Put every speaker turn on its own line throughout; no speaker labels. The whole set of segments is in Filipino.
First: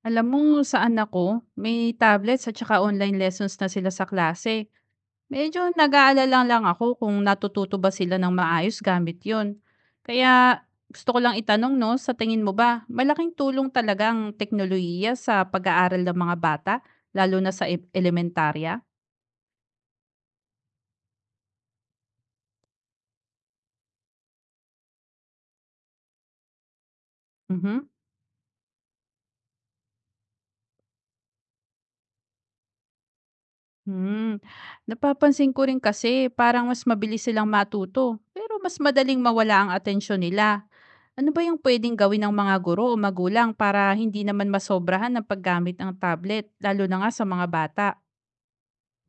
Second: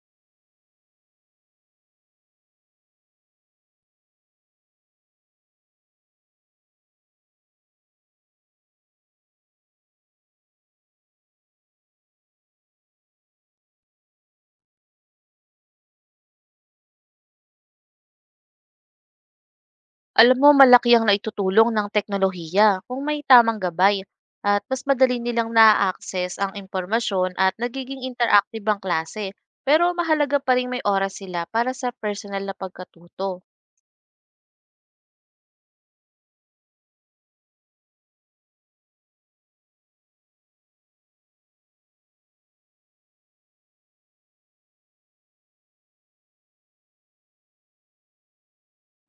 Alam mo saan ako, may tablets at saka online lessons na sila sa klase. Medyo nag-aalala lang ako kung natututo ba sila ng maayos gamit yon. Kaya gusto ko lang itanong no, sa tingin mo ba, malaking tulong talaga ang teknolohiya sa pag-aaral ng mga bata, lalo na sa elementarya?
Alam mo, malaki ang naitutulong ng teknolohiya kung may tamang gabay, at mas madali nilang na-access ang impormasyon at
Mhm.
nagiging interactive ang klase. Pero mahalaga pa rin may oras sila para sa personal na pagkatuto.
Hmm. Napapansin ko rin kasi parang mas mabilis silang matuto, pero mas madaling mawala ang atensyon nila. Ano ba yung pwedeng gawin ng mga guro o magulang para hindi naman masobrahan ng paggamit ng tablet, lalo na nga sa mga bata?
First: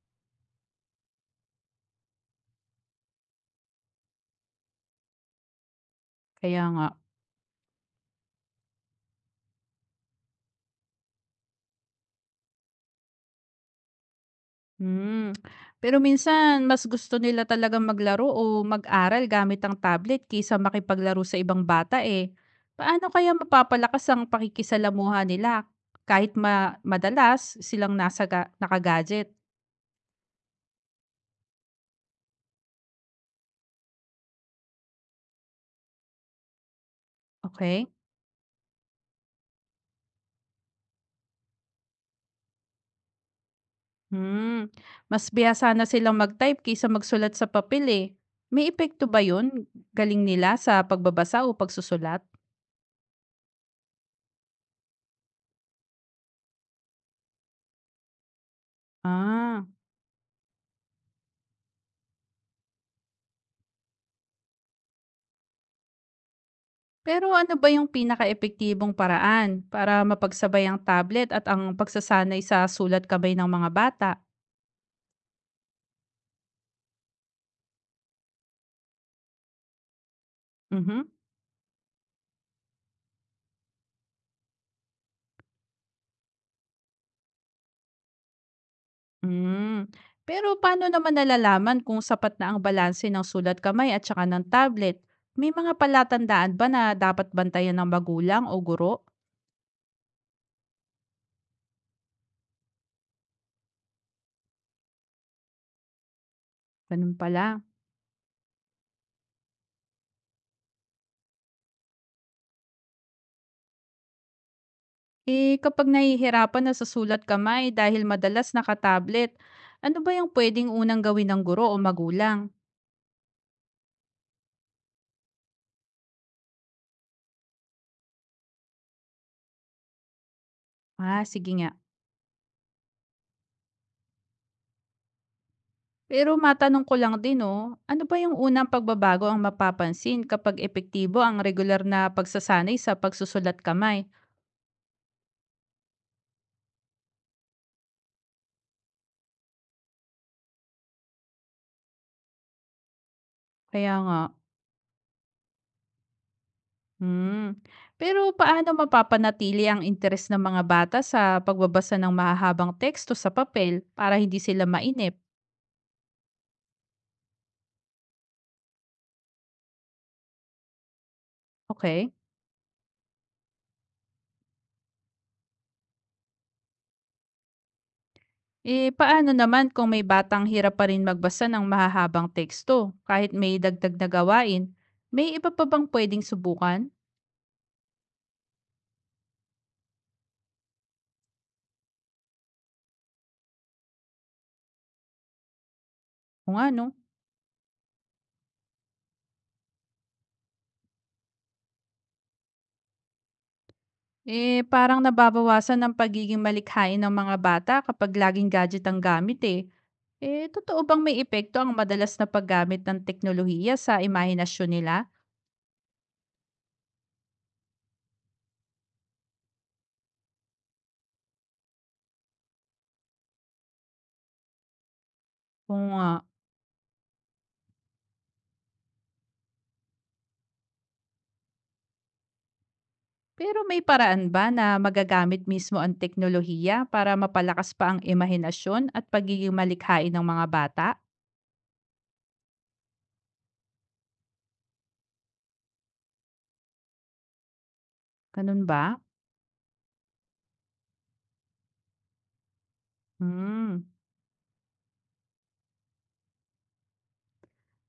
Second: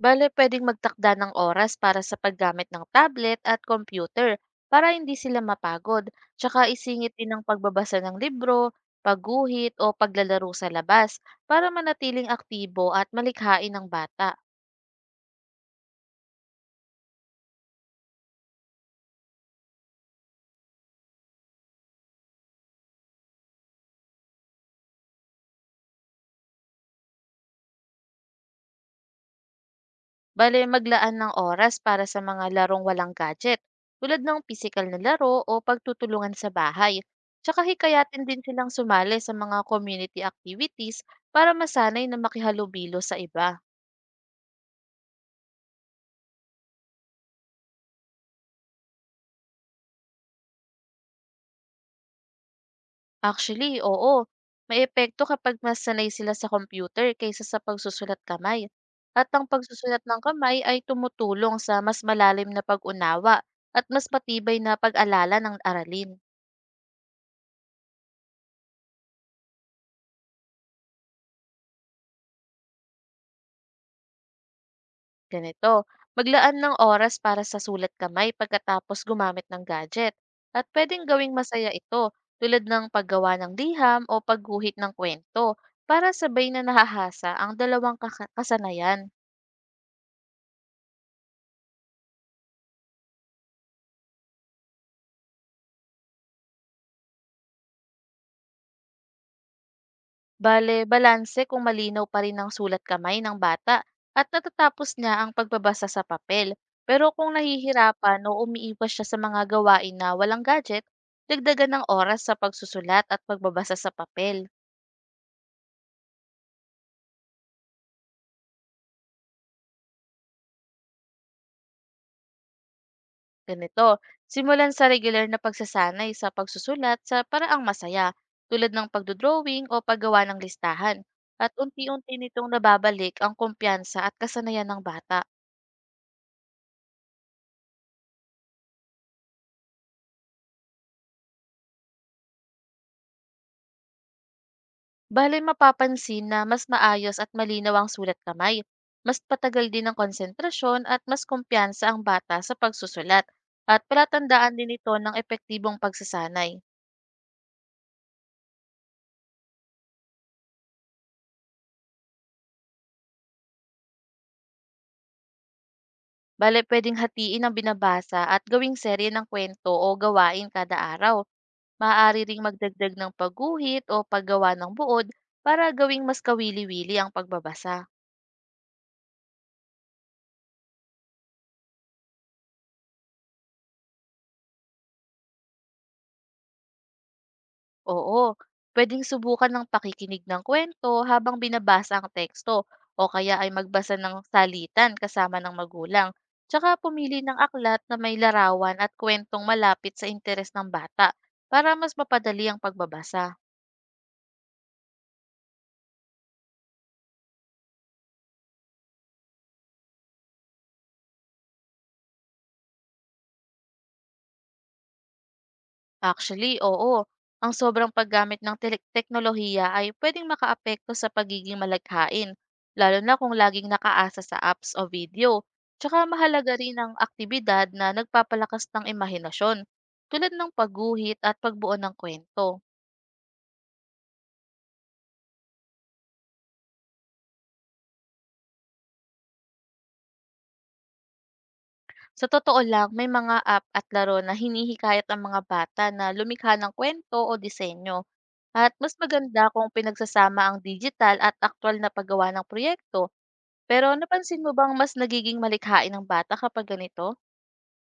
Bale, pwedeng magtakda ng oras para sa paggamit ng tablet at computer para hindi sila mapagod. Tsaka
Kaya nga.
isingit din ang pagbabasa ng libro, pagguhit o paglalaro sa labas para manatiling aktibo at malikhain ng bata.
Hmm. Pero minsan, mas gusto nila talaga maglaro o mag-aral gamit ang tablet kaysa makipaglaro sa ibang bata eh. Paano kaya mapapalakas ang pakikisalamuha nila kahit madalas silang nakagadget?
Bale, maglaan ng oras para sa mga larong walang gadget, tulad ng physical na laro o pagtutulungan sa bahay. Tsaka
Okay?
hikayatin din silang sumali sa mga community activities para masanay na makihalubilo sa iba.
Hmm, mas bihasa na silang mag-type kaysa magsulat sa papel eh. May epekto ba yun? Galing nila sa pagbabasa o pagsusulat?
Actually, oo, may epekto kapag mas sanay sila sa computer kaysa sa pagsusulat kamay. At ang
Ah,
pagsusulat ng kamay ay tumutulong sa mas malalim na pag-unawa at mas patibay na pag-alala ng aralin.
pero ano ba yung pinaka-epektibong paraan para mapagsabay ang tablet at ang pagsasanay sa sulat kamay ng mga bata?
Ganito, maglaan ng oras para sa sulat kamay pagkatapos gumamit ng gadget. At
Mhm.
pwedeng gawing masaya ito, tulad ng paggawa ng liham o pagguhit ng kwento, para sabay na nahahasa ang dalawang kasanayan.
Mm. Pero paano naman nalalaman kung sapat na ang balanse ng sulat kamay at saka ng tablet? May mga palatandaan ba na dapat bantayan ng magulang o guro?
Bale, balanse kung malinaw pa rin ang sulat kamay ng bata at natatapos niya ang pagbabasa sa papel. Pero
Ganun
kung
pala.
nahihirapan o umiiwas siya sa mga gawain na walang gadget, dagdagan ng oras sa pagsusulat at pagbabasa sa papel.
Eh, kapag nahihirapan na sa sulat kamay dahil madalas nakatablet, ano ba yung pwedeng unang gawin ng guro o magulang?
Ganito, simulan sa regular na pagsasanay sa pagsusulat sa paraang masaya, tulad ng pagdodrawing o paggawa ng listahan,
Ah, sige
at
nga.
unti-unti nitong nababalik ang kumpiyansa at kasanayan ng bata.
Pero matanong ko lang din, oh, ano ba yung unang pagbabago ang mapapansin kapag epektibo ang regular na pagsasanay sa pagsusulat kamay?
Bale, mapapansin na mas maayos at malinaw ang sulat kamay, mas patagal din ang konsentrasyon, at mas kumpiyansa ang bata sa pagsusulat, at
Kaya nga,
palatandaan din ito ng epektibong pagsasanay.
hmm. Pero paano mapapanatili ang interes ng mga bata sa pagbabasa ng mahahabang teksto sa papel para hindi sila mainip?
Bale, pwedeng hatiin ang binabasa at gawing serye ng kwento o gawain kada araw.
Okay?
Maaari ring magdagdag ng pagguhit o paggawa ng buod para gawing mas kawili-wili ang pagbabasa.
Eh, paano naman kung may batang hirap pa rin magbasa ng mahahabang teksto kahit may dagdag na gawain? May iba pa bang pwedeng subukan?
Oo, pwedeng subukan ng pakikinig ng kwento habang binabasa ang teksto, o kaya ay magbasa ng salitan kasama ng magulang.
O nga
Tsaka
no?
pumili ng aklat na may larawan at kwentong malapit sa interes ng bata para mas mapadali ang pagbabasa.
Eh, parang nababawasan ng pagiging malikhain ng mga bata kapag laging gadget ang gamit eh. Eh, totoo bang may epekto ang madalas na paggamit ng teknolohiya sa imahinasyon nila?
Actually, oo. Ang sobrang paggamit ng teknolohiya ay pwedeng makaapekto sa pagiging malaghain, lalo na kung laging nakaasa sa apps o video.
Kung,
Tsaka
ah,
mahalaga rin ang aktibidad na nagpapalakas ng imahinasyon, tulad ng pagguhit at pagbuo ng kwento.
pero may paraan ba na magagamit mismo ang teknolohiya para mapalakas pa ang imahinasyon at pagiging malikhain ng mga bata?
Sa totoo lang, may mga app at laro na hinihikayat ang mga bata na lumikha ng kwento o disenyo.
Ganun
At mas
ba?
maganda kung pinagsasama ang digital at aktwal na paggawa ng proyekto.
Hmm.
Pero napansin mo bang mas nagiging malikhain ang bata kapag ganito?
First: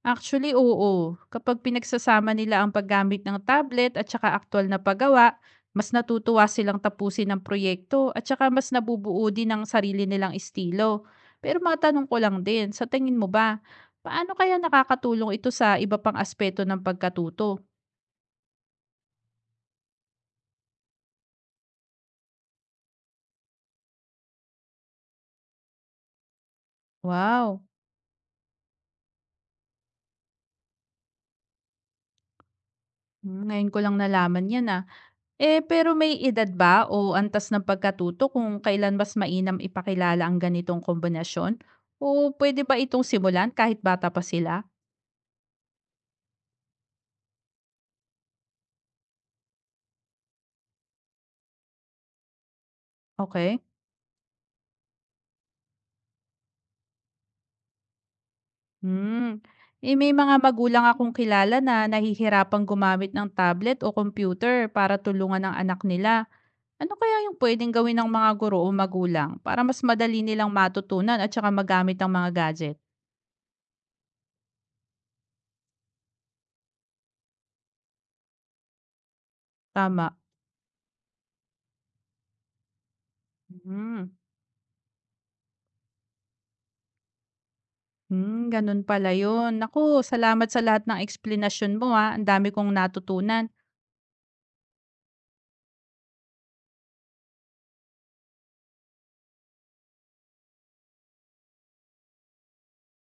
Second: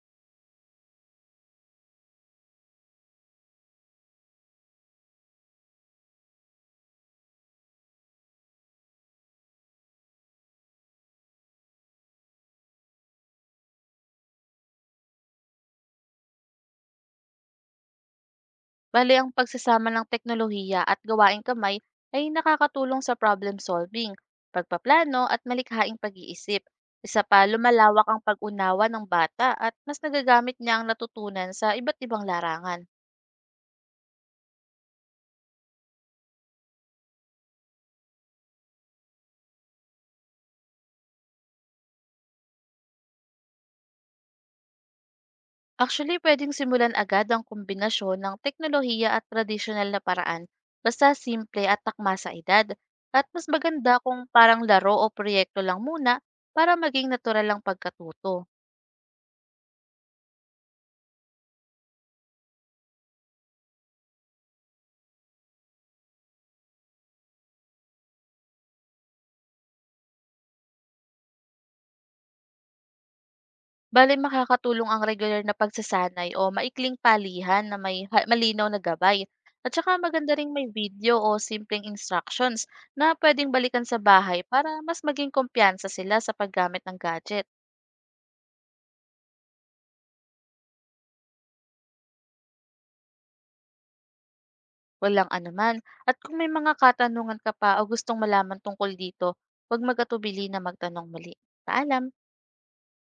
Actually, oo. Kapag pinagsasama nila ang paggamit ng tablet at saka aktual na paggawa, mas natutuwa silang tapusin ang proyekto at saka mas nabubuo din ang sarili nilang estilo. Pero matanong ko lang din, sa tingin mo ba, paano kaya nakakatulong ito sa iba pang aspeto ng pagkatuto?
Bale, ang pagsasama ng teknolohiya at gawaing kamay ay nakakatulong sa problem solving, pagpaplano, at malikhaing pag-iisip. Isa pa,
Wow,
lumalawak ang pag-unawa ng bata at mas nagagamit niya ang natutunan sa iba't ibang larangan.
hmm, ngayon ko lang nalaman yan ah. Eh, pero may edad ba o antas ng pagkatuto kung kailan mas mainam ipakilala ang ganitong kombinasyon? O pwede ba itong simulan kahit bata pa sila?
Actually, pwedeng simulan agad ang kombinasyon ng teknolohiya at tradisyonal na paraan, basta simple at takma sa edad. At mas
Okay?
maganda kung parang laro o proyekto lang muna para maging natural lang pagkatuto.
Hmm. Eh, may mga magulang akong kilala na nahihirapang gumamit ng tablet o computer para tulungan ang anak nila. Ano kaya yung pwedeng gawin ng mga guro o magulang para mas madali nilang matutunan at saka magamit ang mga gadget?
Bale, makakatulong ang regular na pagsasanay o maikling palihan na may malinaw na gabay. At saka
Tama.
maganda ring may video o simpleng instructions na pwedeng balikan sa
Hmm.
bahay para mas maging kumpiyansa sila sa paggamit ng gadget.
Hmm, ganun pala yun. Naku, salamat sa lahat ng explanation mo, ah. Ang dami kong natutunan.
Walang anuman. At kung may mga katanungan ka pa o gustong malaman tungkol dito, huwag magatubili na magtanong muli. Paalam!